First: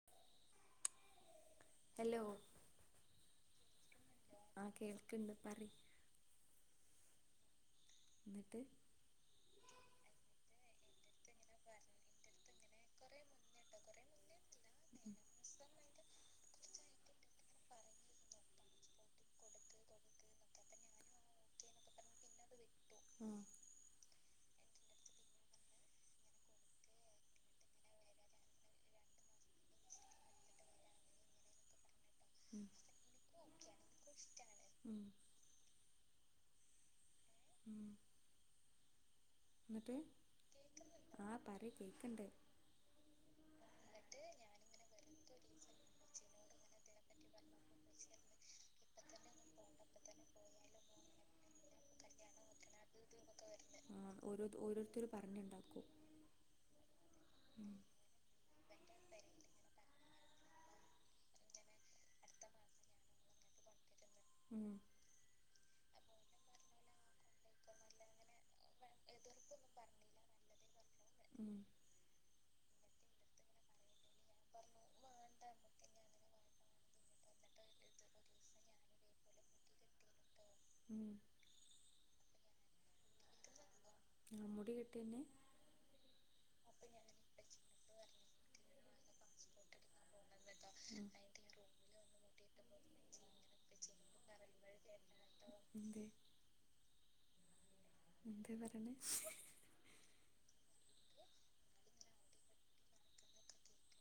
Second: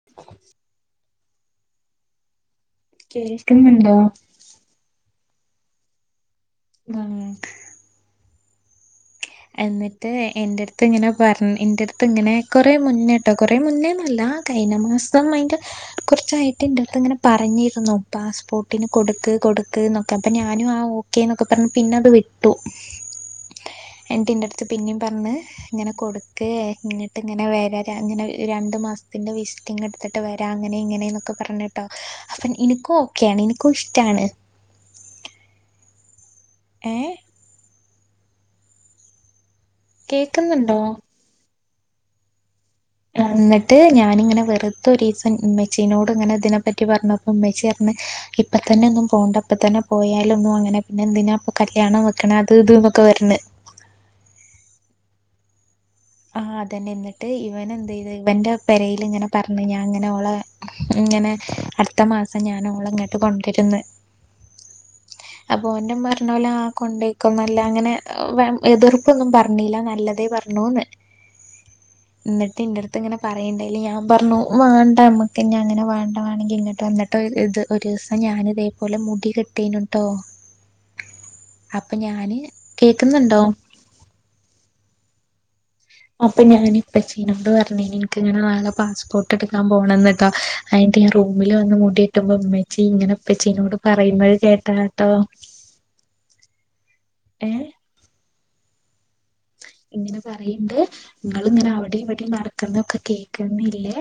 [unintelligible] Hello കേൾക്കുന്നുണ്ടോ? ആഹ് കേൾക്ക്ണ്ട് പറയിം. [unintelligible] ന്നിട്ട് എന്നിട്ട് എന്റടുത്ത് ഇങ്ങനെ പറ എൻറ അടുത്ത് ഇങ്ങനെ കൊറേ മുന്നേട്ടോ കൊറേ മുന്നേന്നല്ല കഴിഞ്ഞ ആ മാസം അയിന്റെ കൊറ ച്ചായിട്ട് എന്റെട്ത് ഇങ്ങനെ പറഞ്ഞിരുന്നു പാസ്പോർട്ടിന് കൊടുക്ക് കൊടുക്ക്ന്നൊക്കെ അപ്പം ഞാനും ആഹ് ഓ ക്കേ എന്നൊക്കെ പറഞ്ഞു പിന്ന അത് വിട്ടു ആഹ് എന്നിട്ടിന്റെ അടുത്ത് പിന്നിം പറഞ്ഞ് ഇങ്ങനെ കൊടുക്കേ ന്നിട്ട് ഇങ്ങനെ വര ഇങ്ങനെ രണ്ട് മാസം പിന്ന വിസ ങ്ങ് എടുത്തിട്ട് വരാ അങ്ങനെ ഇങ്ങനെ എന്നൊക്കെ പറഞ്ഞിട്ടോ അപ്പൊ ഉം എനിക്കും ഓക്കെയാണ് എനിക്കും ഇഷ്ട്ടാണ് ഉം ഏഹ് ഉം ന്നിട്ട് കേക്കുന്നുണ്ടോ? ആഹ് പറയിം കേക്കണ്ട്, എന്നിട്ട് ഞാനിങ്ങനെ വെറുതെ ഒരീസം ഉമ്മെച്ചീനോട് ഇങ്ങനെ ഇതിനെപ്പറ്റി പറഞ്ഞ- ഉമ്മച്ചിപറഞ്ഞ് ഇപ്പ- പ്പ തന്നെ ഒന്നും പോണ്ട ഇപ്പ തന്നെ പോയാലൊന്നും അങ്ങനെ പിന്നെ എന്തിനാ അപ്പൊ കല്യാണം വെക്കണ അത് ഇത് ന്നൊക്കെ വരുണ് ആഹ് ഓരോ ഓരോരുത്തര് പറഞ്ഞുണ്ടാക്കും ആഹ് അതന്നെ എന്നിട്ട് ഇവൻ ഉം എന്ത് ചെയ്ത് ഇവന്റെ പെരേല് ഇങ്ങനെ പറഞ്ഞ് ഞാൻ ഇങ്ങനെ ഓളെ ഇങ്ങനെ അടുത്ത മാസം ഞാന് ഓള ഇങ്ങട്ട് കൊണ്ടരും ന്ന് ഉം അപ്പൊ ഓൻന്റെമ്മർഞൊലോ ആ കൊണ്ടയ്ക്കൊന്നല്ല അങ്ങനെ വെ എതിർപ്പൊന്നും പറഞ്ഞില നല്ലതേ പർ ണോന്ന് ഉം ന്നട്ട് ഇന്റട്ത്ത് ഇങ്ങനെ പറയണ്ടേല് ഞാൻ പറഞ്ഞു വേണ്ട നമ്മക്ക്ഞ്ഞങ്ങനെ വേണ്ട ന്നെങ്കി ഇങ്ങട്ട് വന്നിട്ട് ഇത് ഒരീസം ഞാൻ ഇതേപോലെ മുടി കെട്ടീനുട്ടോ ഉം അപ്പൊ ഞാന് കേക്കുന്നുണ്ടോ? ആ മുടി കെട്ടിന്നെ അപ്പൊ ഞാനിപ്പച്ചിനോട് പറഞിനി എനിക്കിങ്ങനെ നാളെ പാസ്പോർട്ട് എടുക്കാൻ പോണംന്ന് ട്ടോ അയി്ന്റെ റൂമില് ഉം. വന്ന് മുടിയിട്ടുമ്പോ ഉമ്മച്ചി ഇങ്ങനെ ഉപ്പച്ചീനോട് പറയ്ന്നെ കേട്ടാ ട്ടോ യെന്ത്? ഏഹ് എന്തേ പറണെ ഇങ്ങനെ പറയണ്ട് നിങ്ങൾ ഇങ്ങനെ അവിടിം ഇവിടിം നടക്കുന്നൊക്കെ കേക്കുന്നില്ലേ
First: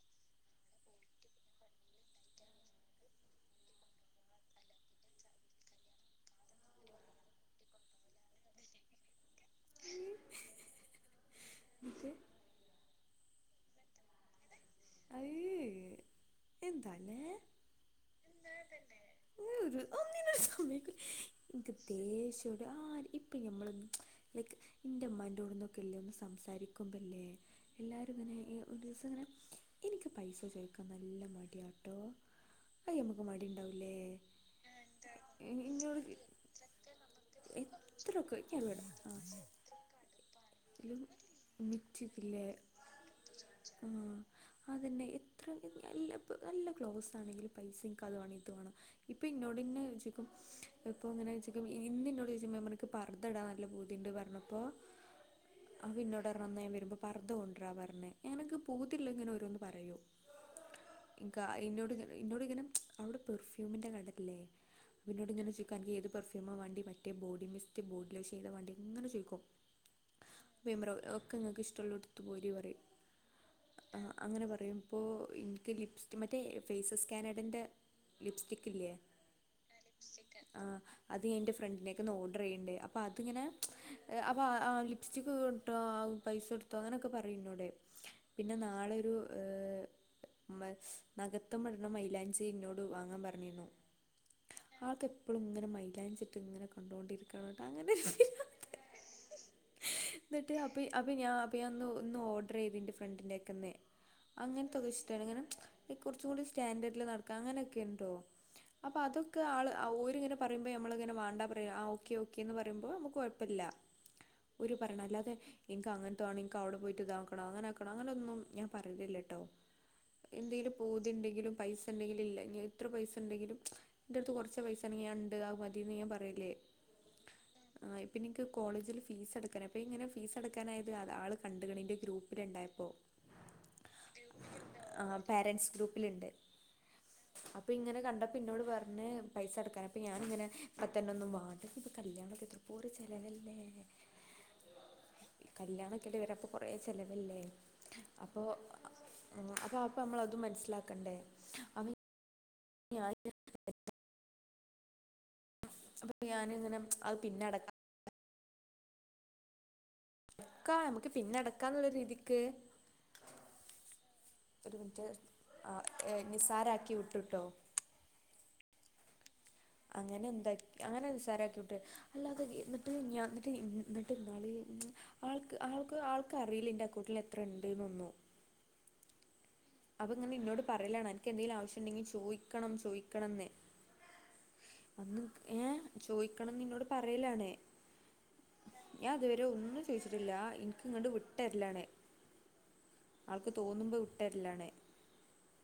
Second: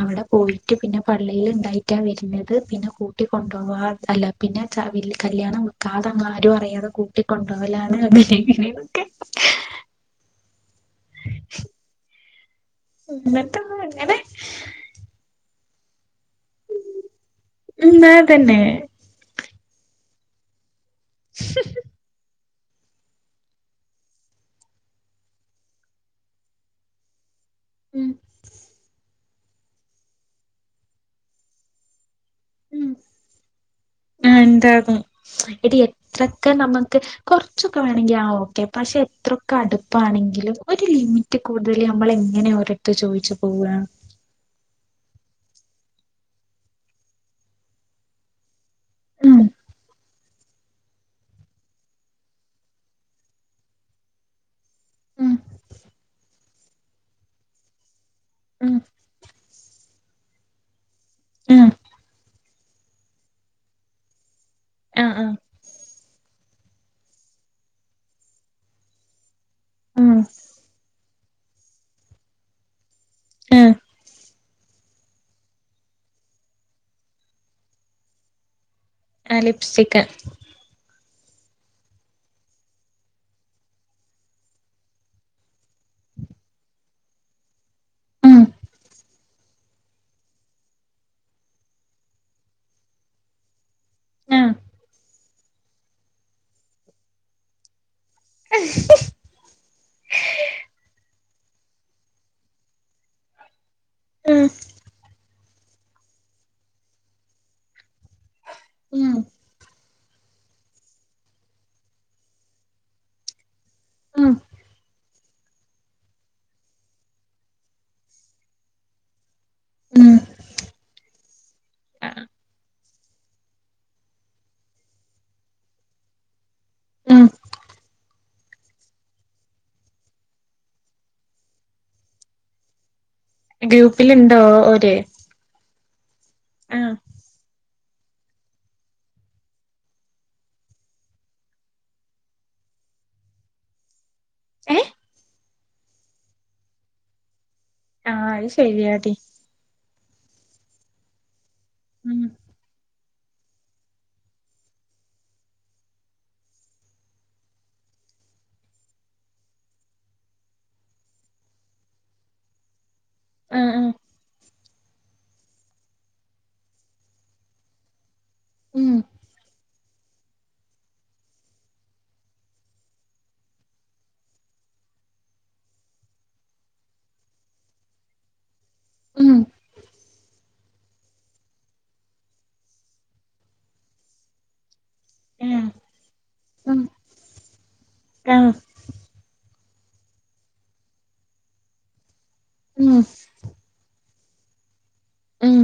അവിടെ പോയിട്ട് പിന്നെ പള്ളിൽ ഉണ്ടായിട്ടാ വര്നത് പിന്നെ കൂട്ടി കൊണ്ടവാ അല്ല പിന്നെ ച്ചാ വെല് കല്യാണം കാത് ഒന്നും ആരും അറിയാതെ കൂട്ടിക്കൊണ്ടോഅലാണ് [unintelligible] ഇങ്ങനെയൊക്കെ. ച്. [inaudible] [unintelligible] ഒന്നും ഇങ്ങനെ അയ് എന്താല്ലേ എന്താ തന്നെ- ങ്ങള്ത് ഒന്നിനും സമ്മയ്ക് ഇൻക്ക് ദേഷം ആര് ഇപ്പോ ഞമ്മള് ലൈക്ക് ഇന്റെ ഉമ്മാന്റോട്ന്നൊക്കെ ഇല്ലേ ഒന്ന് സംസാരിക്കുമ്പല്ലേ. ഉം എല്ലാരും ഇങ്ങനെ എഹ് ഒരൂസം ഇങ്ങനെ- എനിക്ക് പൈസ ചോദിക്കാൻ നല്ല മടിയാട്ടോ അത് നമുക്ക് മടി ഉണ്ടാവില്ലേ. ണ്ടാകും എടി എന്നോട് എത്രൊക്കെ നമുക്ക് കൊർച്ചൊക്കെ വേണങ്കി എത്രയൊക്കെ ആവാം. ഇയ്യ് ക്കെ അറിയോടാ പക്ഷേ ആ എത്രൊക്കെ അടുപ്പാണെങ്കിലും ഒരു ലും ലിമിറ്റ് കൂടുതൽ നമ്മൾ മിറ്റിക്കില്ലേ എങ്ങനെ ഓരട്ത്ത് ചോദിച്ചു പോവ ആഹ് അതന്നെ എത്ര നല്ല നല്ല ക്ലോസ് ആണെങ്കിലും പൈസക്ക് അത് വേണിത് വേണം. ഇപ്പോ ഉം ഇന്നോടന്നെ ചോയ്ക്കും ഇപ്പോ എങ്ങനായ്ച്ച് ഇന്ന് ന്നോട് ചോയ്ച്ചപ്പോ ഞാർഞ് എനിക്ക് പർദ്ദടാൻ നല്ല ഭൂതിണ്ട് പർഞ്ഞപ്പോ ഉം.. അപഇന്നോടർഞ് ന്നയാൻ വരുമ്പോ പർദ്ദ കൊണ്ട്രാൻ പറഞ് എനിക്ക് ഉം പൂതിയുള്ള ഓരോന്ന് ഇങ്ങനെ പറയും ഇക്കാ ഉം എന്നോടിങ്ങനെ എന്നോടിങ്ങനെ അവിടെ പെർഫ്യൂമിന്റെ കടല്ലേ ആഹ് ആഹ് ന്നോട്ങ്ങനെ ചോ ക്കൻക് ഏത് പെർഫ്യൂമാ മാണ്ടി മറ്റേ ബോഡി ലിസ്റ്റ് ബോഡി ലോഷൻ ഏതാ വേണ്ടേ ഇങ്ങനെ ചോയ്ക്കും. ഉം... [unintelligible] ഒക്കെ ങ്ങക്ക് ഇഷ്ടള്ള എടുത് പോരി പറയും ഉം ആഹ് അങ്ങനെ പറയുമ്പോ ഇൻക്ക് ലിപ്സ്റ്റിക് മറ്റേ ഫേസ്സ്കാനഡൻ്റെ ലിപ്സ്റ്റിക് ഇല്ലേ ആഹ് ലിപ്സ്റ്റിക്ക്. ആഹ് അത് എൻ്റെ ഫ്രണ്ടിനേക്കെ ഒന്ന് ഓർഡർ ചെയ്യണ്ടേ അപ്പോ അതിങ്ങനെ എഹ് [unintelligible] പ്സ്റ്റിക്ക് തീർന്നുട്ടോ പൈസ എടുത്തോ അങ്ങനൊക്കെ പറയും ന്നോട്. ഉം പിന്നെ നാളെയൊരു ഏഹ് മ്മ് നഖത്ത്മ്മെട്ണെ മൈലാഞ്ചി ഇന്നോട് വാങ്ങാൻ പറഞ്ഞിന്നു. ഉം അഹൊക്കെ ഇപ്പളുങ്ങനെ മൈലാഞ്ചിട്ട് ഇങ്ങനെ കണ്ടോണ്ടിരിക്കാണ് ട്ടോ അങ്ങനെ- [inaudible] ഇന്ന്ട്ട് അപ്പ അപ്പ ഞാ അപ്പയിന്ന് ഇന്ന് ഓഡ്രയ്ത് ഇൻ്റെ ഫ്രണ്ടിന്റേക്കെന്ന് ഉം അങ്ങൻത്തൊക്കെ ഇഷ്ടാണ് ഇങ്ങനെ ഈ കൊറച്ചും കൂടി സ്റ്റാൻഡേർഡില് നടക്കാം അങ്ങനെയൊക്കെയിണ്ടോ? അപ്പ ഉം അതൊക്കെ ആള് ഓരിങ്ങനെ പറയുമ്പോ നമ്മളിങ്ങനെ മാണ്ട പറയാ ആ ഓക്കെ ഓക്കെ എന്ന് പറയുമ്പോൾ നമുക്ക് കൊഴപ്പല്ല. ഉം ഓര് പറിയണം അല്ലാതെ- ഇൻക്ക് അങ്ങൻത്തെ മാണം ഇൻക്ക് അവ്ടെ പോയിട്ട് ഇതാക്കണം അങ്ങനാക്കണം അങ്ങനൊന്നും ഞാൻ പറിയലില്ല്യട്ടോ. ഉം എന്തേലും പൂതിണ്ടെങ്കിലും പൈസണ്ടെങ്കിലും ഇല്ല ഇഞ്ഞെത്ര പൈസണ്ടെങ്കിലും- ഇന്റെട്ത്ത് കൊറച്ച് പൈസണ്ടെങ്കി ഞാ ഇണ്ട് അത് മതീന്ന് ഞാൻ പറയല് ഉം.. ആഹ് പിന്നെൻക്ക് കോളേജില് ഫീ സ് അടയ്ക്കണം അപ്പയിങ്ങനെ ഫീസ് അടക്കാനായത് ആള് ആള് കണ്ട്ക്ക്ണ് ഇന്റെ ഗ്രൂപ്പില്ണ്ടായപ്പോ ഗ്രൂപ്പിലുണ്ടോ ഓര് ആഹ് പോരന്റ്സ് ഗ്രൂപ്പില്ണ്ട്. ആ അപ്പയിങ്ങനെ കണ്ടപ്പോ ഇന്നോട് പറഞ്ഞ് പൈസടക്കാന് അപ്പ ഞാനിങ്ങനെ ഇപ്പത്തന്നെ ഒന്നും വാണ്ട ഇനിയിപ്പോ കല്യാണൊക്കെ- കഴിഞ്ഞാ ഓരോ ചെലവല്ലേ ഏ കല്യാണൊക്കല്ലേ വരാ അപ്പൊ കൊറേ ചെലവല്ലേ ആ അപ്പൊ അത് ശരിയാടി അപ്പോ അപ്പോ നമ്മളതും മനസ്സിലാക്കണ്ടേ അപ്പൊ ഉം [inaudible] അപ്പോ ഞാന്ങ്ങനെ അത് പിന്നെ അടയ്ക്കാം. ഇക്കാ നമ്മക്ക് പിന്നെ അടക്കാന്നുള്ള രീതിക്ക് ഉം ഉം ഒരു മിനിറ്റ് ആഹ് ഏ നിസാരക്കി വിട്ട്ട്ടോ ഉം അങ്ങനെ എന്താക്കി അങ്ങനെ നിസാരക്കി വിട്ട് അല്ലാതെ ഇന്നിട്ട് ഞാ ഇന്നിട്ട് എന്നിട്ട് ഇന്നാള് ആൾക്ക് ആൾക്ക് ആൾക്കറിയില്ല എന്റെ അക്കൗണ്ടില് എത്ര ഇണ്ട്ന്നൊന്നും ഉം അപ്പങ്ങനെ ഇന്നോട് പറയലാണ് അനക്കെന്തേലും ആവശ്യണ്ടെങ്കി ചോയ്ക്കണം ചോയ്ക്കണംന്ന് അന്ന് ആ ഏഹേ ചോയ്ക്കണംന്ന് ഉം ഇന്നോട് പറയലാണ് ആ ഞാ ഇതുവരെ ഒന്നും ചോയ്ച്ചിട്ടില്ല ഇൻക്ക്ങ്ങട്ട് വിട്ടര്ലാണ് ഉം ആൾക്ക് തോന്നുമ്പോ വിട്ടര്ല്ലാണ് ഉം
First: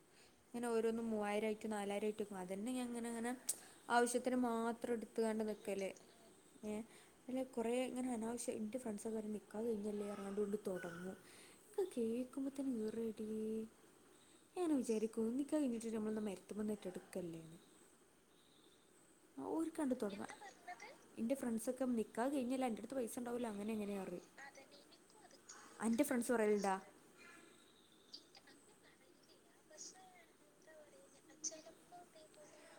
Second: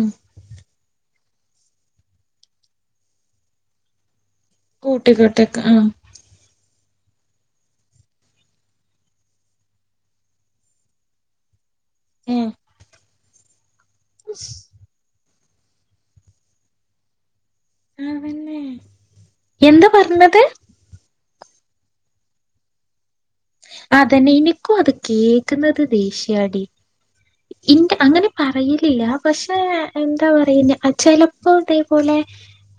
ഇങ്ങനെ ഓരോന്നും മൂവായിരായി നാലായിരായിട്ടും അതന്നെ ഞാ ഇങ്ങനെ ഇങ്ങനെ ആവശ്യത്തിന് മാത്രം എടുത്തുകാണ്ട് കൂട്ടിക്കെട്ടൊക്കെ ആ നിക്കല് ഏഹേ അല്ലെ കൊറേ ഇങ്ങനെ അനാവശ്യാ ആയി ഇൻ്റെ ഫ്രണ്ട്സൊക്കെ അന്റെ നിക്കാഹ് കഴിഞ്ഞല്ലേ പറഞാണ്ടാണ്ട് തൊടങ്ങു ഇൻക്കഹ് ഏ കേക്കുമ്പോ ത്തന്നെ ഈറേ ടീ ഞാ ഇങ്ങനെ വിചാരിക്കും നിക്കാഹ് കഴിഞ്ഞിട്ടെറ്റെ നമ്മളെന്താ മരത്ത്മെന്നെറ്റ ഇട്ക്കല്ലേന്ന് ആണല്ലേ ആഹ് എന്താ ഓര്ക്കാണ്ട് തൊട്ങ്ങാ പറഞ്ഞത് എന്താ പറഞ്ഞത് ഇന്റെ ഫ്രണ്ട്സൊക്കെ പറിയാ നിക്കാഹ് കഴിഞ്ഞതല്ലേ അന്റെടു ത്ത് പൈസണ്ടാവൊല്ലോ അങ്ങനെയിങ്ങനെ പറിയും അതന്നെ എനിക്കും അത് കേക്കുന്നത് അന്റെ ഫ്രണ്ട്സ് ദേഷ്യാടി പറയല്ണ്ടോ? ഇന്റെ അങ്ങനെ പറയിലില്ല പക്ഷെ എന്താ പറയുന്നേ ആ ചെലപ്പോ ഇതേപോലെ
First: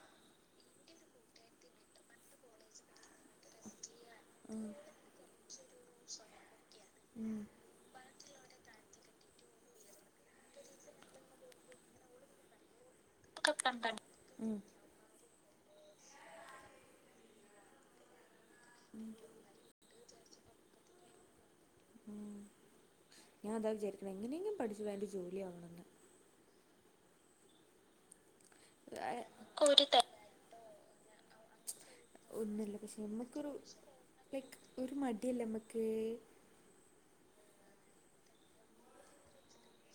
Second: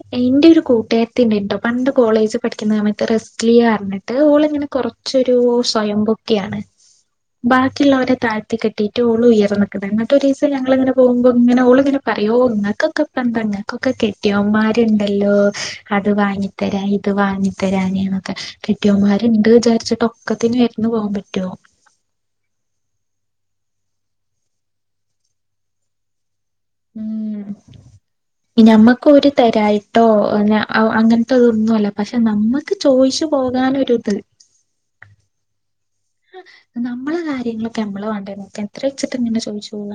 ക്കെ ഇന്റെ ഒരു കൂട്ടുക്കാര്ത്തിണ്ട് ട്ടോ പണ്ട് കോളേജ് പഠിക്കുന്ന സമയത്ത് റസി ലിയ പർഞ്ഞിട്ട് ഓളിങ്ങനെ ആഹ് കൊർച്ചൊരു സ്വയംപൊക്കിയാണ് ഉം ബാക്കിള്ളോരെ താഴ്ത്തി കെട്ടി ഓള് ഉയർന്നുനിക്കുന്നെ എന്നിട്ടൊരീസം ഞങ്ങളിങ്ങനെ പോകുമ്പൊ ഇങ്ങനെ ഓള് പിന്നെ പറയോ നിങ്ങക്കൊക്കെ. കണ്ടാ ഇങ്ങക്കൊക്കെ ഉം കെട്ടിയോന്മാര്. ഇണ്ടല്ലോ അത് വാങ്ങിത്തരാം ഇതുവാങ്ങിതരാനെണൊക്കെ ഉം കെട്ടിയോമാരൊണ്ട് വിചാരിച്ചിട്ട് ഒക്കത്തിനും എരന്ന് പോകാൻ പറ്റോ ഉം ഞാൻ അതാ വിചാരിക്കണെ എങ്ങനെയെങ്കിലും പഠിച്ചു വാങ്കി ജോലിയാവണെന്ന് ഉം ഞമ്മക്ക് ഓര് തരായിട്ടോ അന അ അങ്ങനതത്തൊന്നുമല്ല പക്ഷെ നമ്മ ക്ക് ഒന്നുമില്ല പക്ഷെ ചോയിച്ചു നമ്മക്കൊരു പോകാനൊരു ഇത് ലൈക്ക് ഒരു മടിയല്ലേ നമ്മക്ക് നമ്മളെ കാര്യങ്ങളൊക്കെ നമ്മളു വേണ്ടേ നോക്കാൻ ഇത്രച്ചിട്ടെങ്ങനെ ചോദിച്ചുപോവ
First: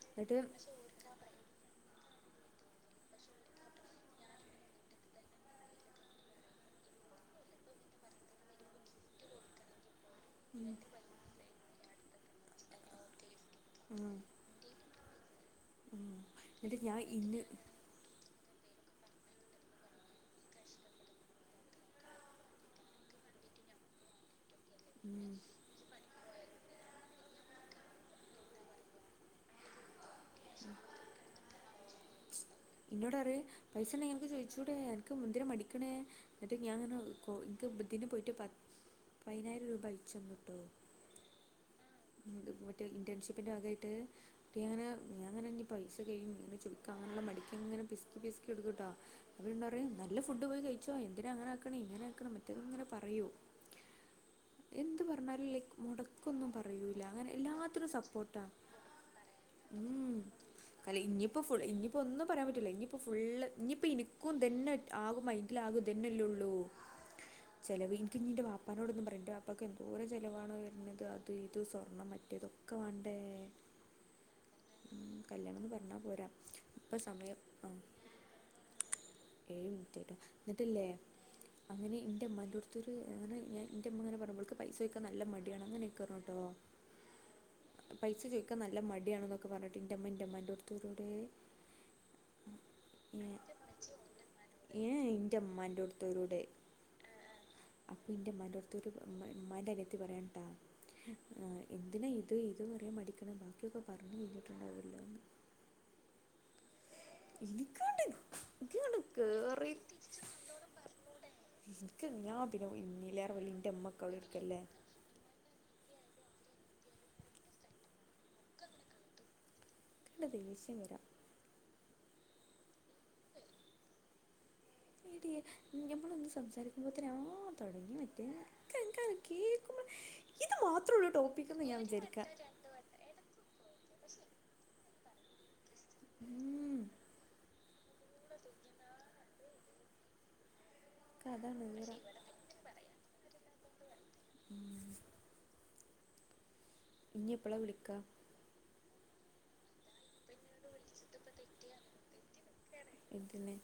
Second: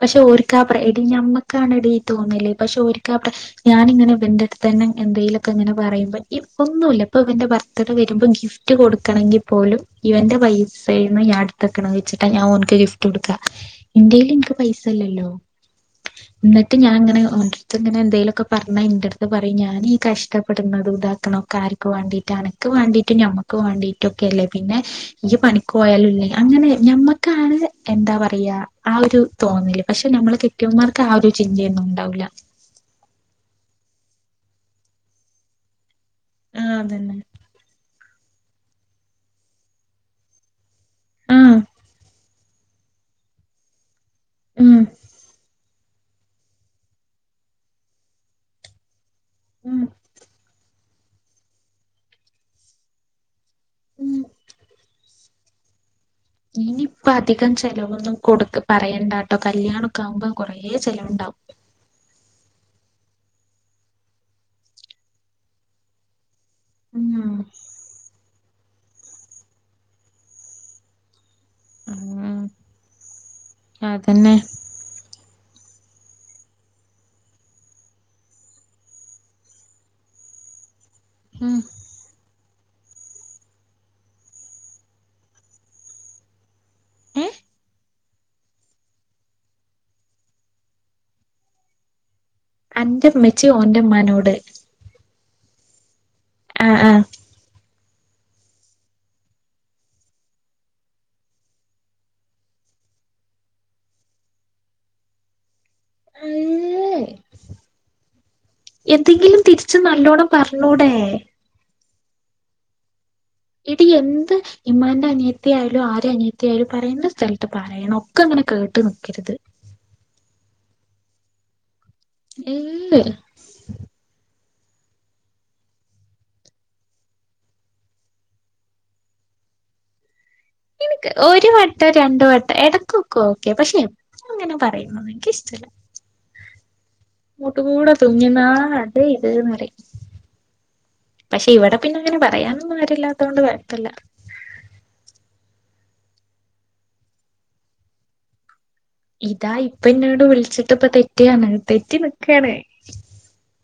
പക്ഷെ എന്നിട്ട് ഓരിക്കാ പ്ര എടീ ഞമ്മക്കാണെടീ തോന്നല് പക്ഷെ ഒരീക്കാ പ്രശ് ഞാനിങ്ങനെ ഇവൻറ്റടുത്തുതന്നെ എന്തേലൊക്കെ ഇങ്ങനെ പറയുമ്പോ ഇപ്പൊന്നൂല ഇപ്പൊ ഇവന്റെ ബർത്ത്ഡേ വെരുമ്പോ ഗിഫ് റ്റ് കൊടുക്കണെങ്കി പോലും ഇവന്റെ പൈസേന്ന് ഞാൻ എടു ക്കണ വെച്ചിട്ടാ ഞാൻ ഓൻക്ക് ഗിഫ്റ്റുകൊടുക്കാ ഉം എന്റേല് എനിക്ക് പൈസ ഇല്ലല്ലോ ഉം എന്നിട്ട് ഞാൻ ഞാനിങ്ങനെ‌ ഇന്ന് ഓൻ ഇങ്ങനെ എന്തേലൊക്കെ പറഞ്ഞാ എൻറ്റടുത്തു പറയും ഞാനീ കഷ്ടപ്പെടുന്നതും ഇതാക്കണോക്കെ ആരിക്കുവേണ്ടിയിട്ടാണ്. ക്ക് വേണ്ടീട്ടും ഞമ്മക്ക് വേണ്ടീട്ടൊക്കെയല്ലേ പിന്നെ ഉം ഇയ്യ് പണിക്കൊഴാലല്ലേ അങ്ങനെ ഞമ്മക്കാണ് എന്താപറയാ ആ ഒരു തോന്നല് പക്ഷെ നമ്മളെ കെട്ടിയവൻമാർക്ക് ആ ഒരു ചിന്തയൊന്നും ഉണ്ടാവൂല്ല ഇന്നോടറയും പൈസയുണ്ടെങ്കി അനക്ക് ചോദിച്ചൂടെ എനക്ക് മുന്തിര മടിക്കണേ എന്നിട്ട് ആഹ് ഞാന് അതന്നെ കൊ ക്ക് ബുദ്ധീനപോയിട്ട് പ പയിനായിരം രൂപ അയച്ചുതന്നുട്ടോ ആഹ് മറ്റേ ഇന്റേൺഷിപ്പിൻ്റെ വകയായിട്ട് ഉം പിന്നെ അങ്ങനെ ഇനിയി പൈസ കഴിയും ഇങ്ങനെ ചുളിക്കങ്ങനെയൊള്ള മടിക്കിങ്ങനെ പിസ്കി പിസ്കി എടുക്കൂട്ടോ ഉം അവരിന്നറയും നല്ല ഫുഡ് പോയികഴിച്ചോ എന്തിനാ അങ്ങനെയാക്കണെ ഇങ്ങനെയാക്കണെ മറ്റേതിങ്ങനെ പറയും. ഉം എന്തു പറഞ്ഞാലുലില്ലേ മൊടക്ക് ക്കൊന്നും പറയൂല്ല ഇനിയിപ്പ അങ്ങനെ അധികം എല്ലാത്തിനും ചെലവൊന്നും സപ്പോർട്ടാ കൊടുക്ക പറയണ്ടാട്ടോ കല്യാണൊക്കെ ഉം ആവുമ്പോ കൊറേ അല്ല ചെലവുണ്ടാവും ഇനിയിപ്പോ ഫു ഇനി ഇപ്പോ ഒന്നും പറയാൻപറ്റുല്ല ഇനിയിപ്പോഫുള്ള് ഇനിയിപ്പൊ എനിക്കും ഇതന്നെ ആകും മൈൻഡിലാകും ഇത് തന്നെല്ലെയൊള്ളൂ. ഉം ചെലവ് എനിക്കു നിന്റെ വാപ്പാനോടൊന്നും പറെ എൻറെ വാപ്പാക്ക് എന്തോരം ചിലവാണോ വരുന്നത് അത് അത് ഇത് സ്വർണം ഉം മറ്റെതൊക്കെ വേണ്ടേ. അതന്നെ ഉം കല്യാണംന്ന് പറഞ്ഞാ പോരാ. ഇപ്പൊ സമയം ആ ഏഴുമിനിറ്റിട്ടൊ എന്നിട്ടില്ലേ. ഉം അങ്ങനെ എന്റെ ഉമ്മാന്റോട് അതൊരു അങ്ങനെ ഞാൻ എന്റുമ്മാങ്ങനെ പറഞ്ഞു ഇവൾക്ക് പൈസ ചോയ്ക്കാൻ നല്ല മടിയാണ് അങ്ങനെയൊക്കെയറഞ്ഞൂട്ടോ. ഏ പൈസ ചോയിക്കാൻ നല്ല മടിയാണെന്നൊക്കെ പറഞ്ഞിട്ട് ൻ്റെമ്മ ൻറ്റമ്മാൻ്റെടുത്തൊരോടെ. അന്റെമ്മച്ചി ഓന്റെമ്മാനോട് ഏ ഏ എന്റെ അമ്മാന്റടുത്ത്. ത്തൊരൊടെ ആഹ് ആഹ് അപ്പൊ എന്റെ ഉമ്മാന്റെടുത്തൊരു ഉമ്മാ ഉമ്മാൻറ്റനിയത്തി പറയാനിട്ടാ. ആ എന്തിനാ ഇത് ഇതുപറയാൻ മടിക്കണെ ബാക്കിയൊക്കെ പറഞ്ഞു കഴിഞ്ഞിട്ടൊണ്ടാവുമല്ലോ എന്ന്. അയ്യേ. ഇരിക്കാണ്ട്. എന്തെങ്കിലും തിരിച്ചു നല്ലോണം പറഞ്ഞൂടെ. എനിക്ക് [unintelligible] ഇന്നിലെ. എടി എന്ത് ഇമ്മാന്റേ അനിയ ത്തിയായാലും ആരെ അനിയത്തിയായാലും പറയേണ്ട സ്ഥലത്ത് പറയണം ഒക്കെ അങ്ങനെ കേട്ടുനിക്കരുത്. ഇവിടെ ദേഷ്യം വരാ. ഇല്ലേയ്. എടീ ഞമ്മളൊന്ന് സംസാരിക്കുമ്പോത്തിന് ആഹ് തൊടങ്ങി മറ്റേ. [unintelligible] കേക്കുമ്പോ ഇൻക്ക് ഒരു വട്ടം രണ്ടു വട്ടം എടക്കൊ ക്കെ ഓക്കെ പക്ഷെ എപ്പളും അങ്ങനെ പറയുന്നത് ഇൻക്ക് ഇഷ്ടല്ല. ഉം. ഉം. മുട്ട് കൂടെ തുങ്ങി [unintelligible] അത് ഇത് ന്ന് പറയും. പക്ഷെ അതാണ് ഇവിടെ പിന്നെ വേറെ അങ്ങനെ പറയാനൊന്നും ആരുല്ലാത്തോണ്ട് കൊയപ്പല്ല. ഉം. ഇഞ് എപ്പളാ വിളിക്കാ. ഇതാ ഇപ്പ ഇന്നോട് വിളിച്ചിട്ട് ഇപ്പ തെറ്റിവന്ന് തെറ്റി നിക്കാണ് എന്തിന്.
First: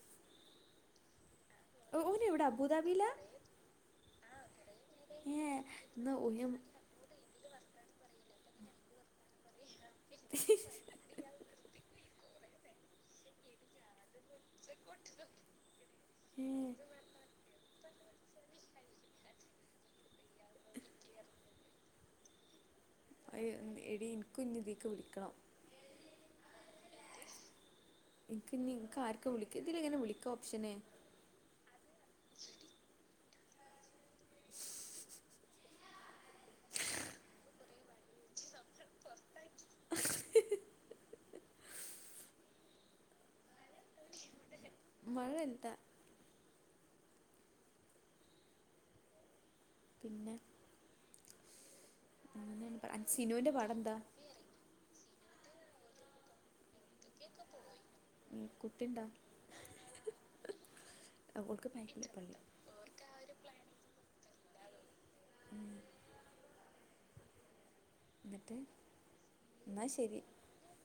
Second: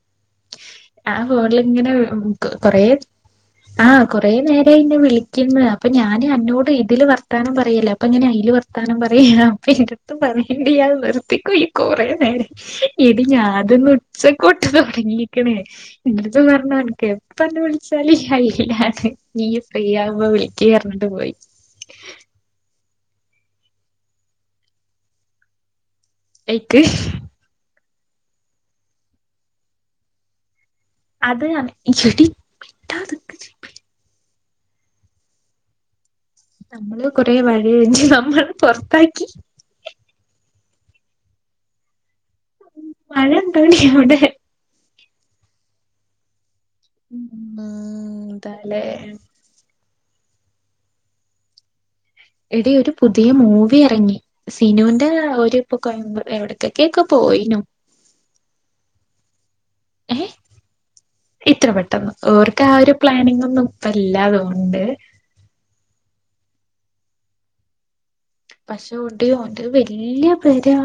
ആ ഫോണില് ഇങ്ങനെ ഓൻ എവിടെ കൊറേ അബുദാബിയിലാ ആഹ് കൊറേ നേരായി ഇന്നെ ഏ വിളിക്കുന്ന് അപ്പ എന്നാ ഞാന് ഓയം അന്നോട്. ഇതില് വർത്താനം പറയല്ലേ അപ്പങ്ങനെ അയില് വർത്താനം പറയ അപ്പൊ ഇന്റട്ത് പറയ് ഇണ്ട് ഇയ്യ് അത് നിർത്തിക്കോ ഇയ്യ് കൊറേ നേരായി എടീ ഞാന് ന്ന് ഉച്ചക്കൊട്ട് തൊ ഇന്റെടുത്‌ ഏ പറഞ്ഞു അനക്ക് എപ്പന്നെ വിളിച്ചാലും ഇയ്യ് അയിലാണ്. ഇയ്യ് ഫ്രീ ആകുമ്പോ വിളിക്ക്‌ പറഞ്ഞിട്ട് പോയി. എടീ ഇൻക്കും ഇഞ്ഞിതീക്ക് വിളിക്കണം. എയ്ക്ക്. ഇൻക്ക് ഇഞ് ഇൻക്ക് ആർക്ക വിളിക്ക ഇതിലെങ്ങനെ വിളിക്കാ ഓപ്ഷന്. അത് ഈ ചെട്ടി നമ്മള് കൊറേ വഴി കഴഞ്ഞ് നമ്മള് പൊറത്താക്കി. മഴണ്ടൊടീ അവിടെ. മഴ എന്ത. ഉം എന്താലേ. പിന്നെ. എടീ ഒരു അങ്ങനെയാണ് പുതിയെ സിനുവിൻ്റെ മൂവി പാടെന്താ എറങ്ങി. സിനൂന്റെ ഓരിപ്പൊ കോയമ്പ എവിടക്കെക്ക ഒക്കെ പോയിനു. ഉം കുട്ടി ഇണ്ടാ. ഏഹ് ഇത്ര അവൾക്ക് ഭയങ്കര പെട്ടെന്ന് പള്ളി ഓർ ക്കാ ആ ഒരു പ്ലാനിങ്ങൊന്നും ഇപ്പല്ല തൊന്ന്ണ്ട് എന്നിട്ട് പക്ഷെ [unintelligible] ഓന്റെത് എന്നാൽ ശരി വല്ല്യ പെര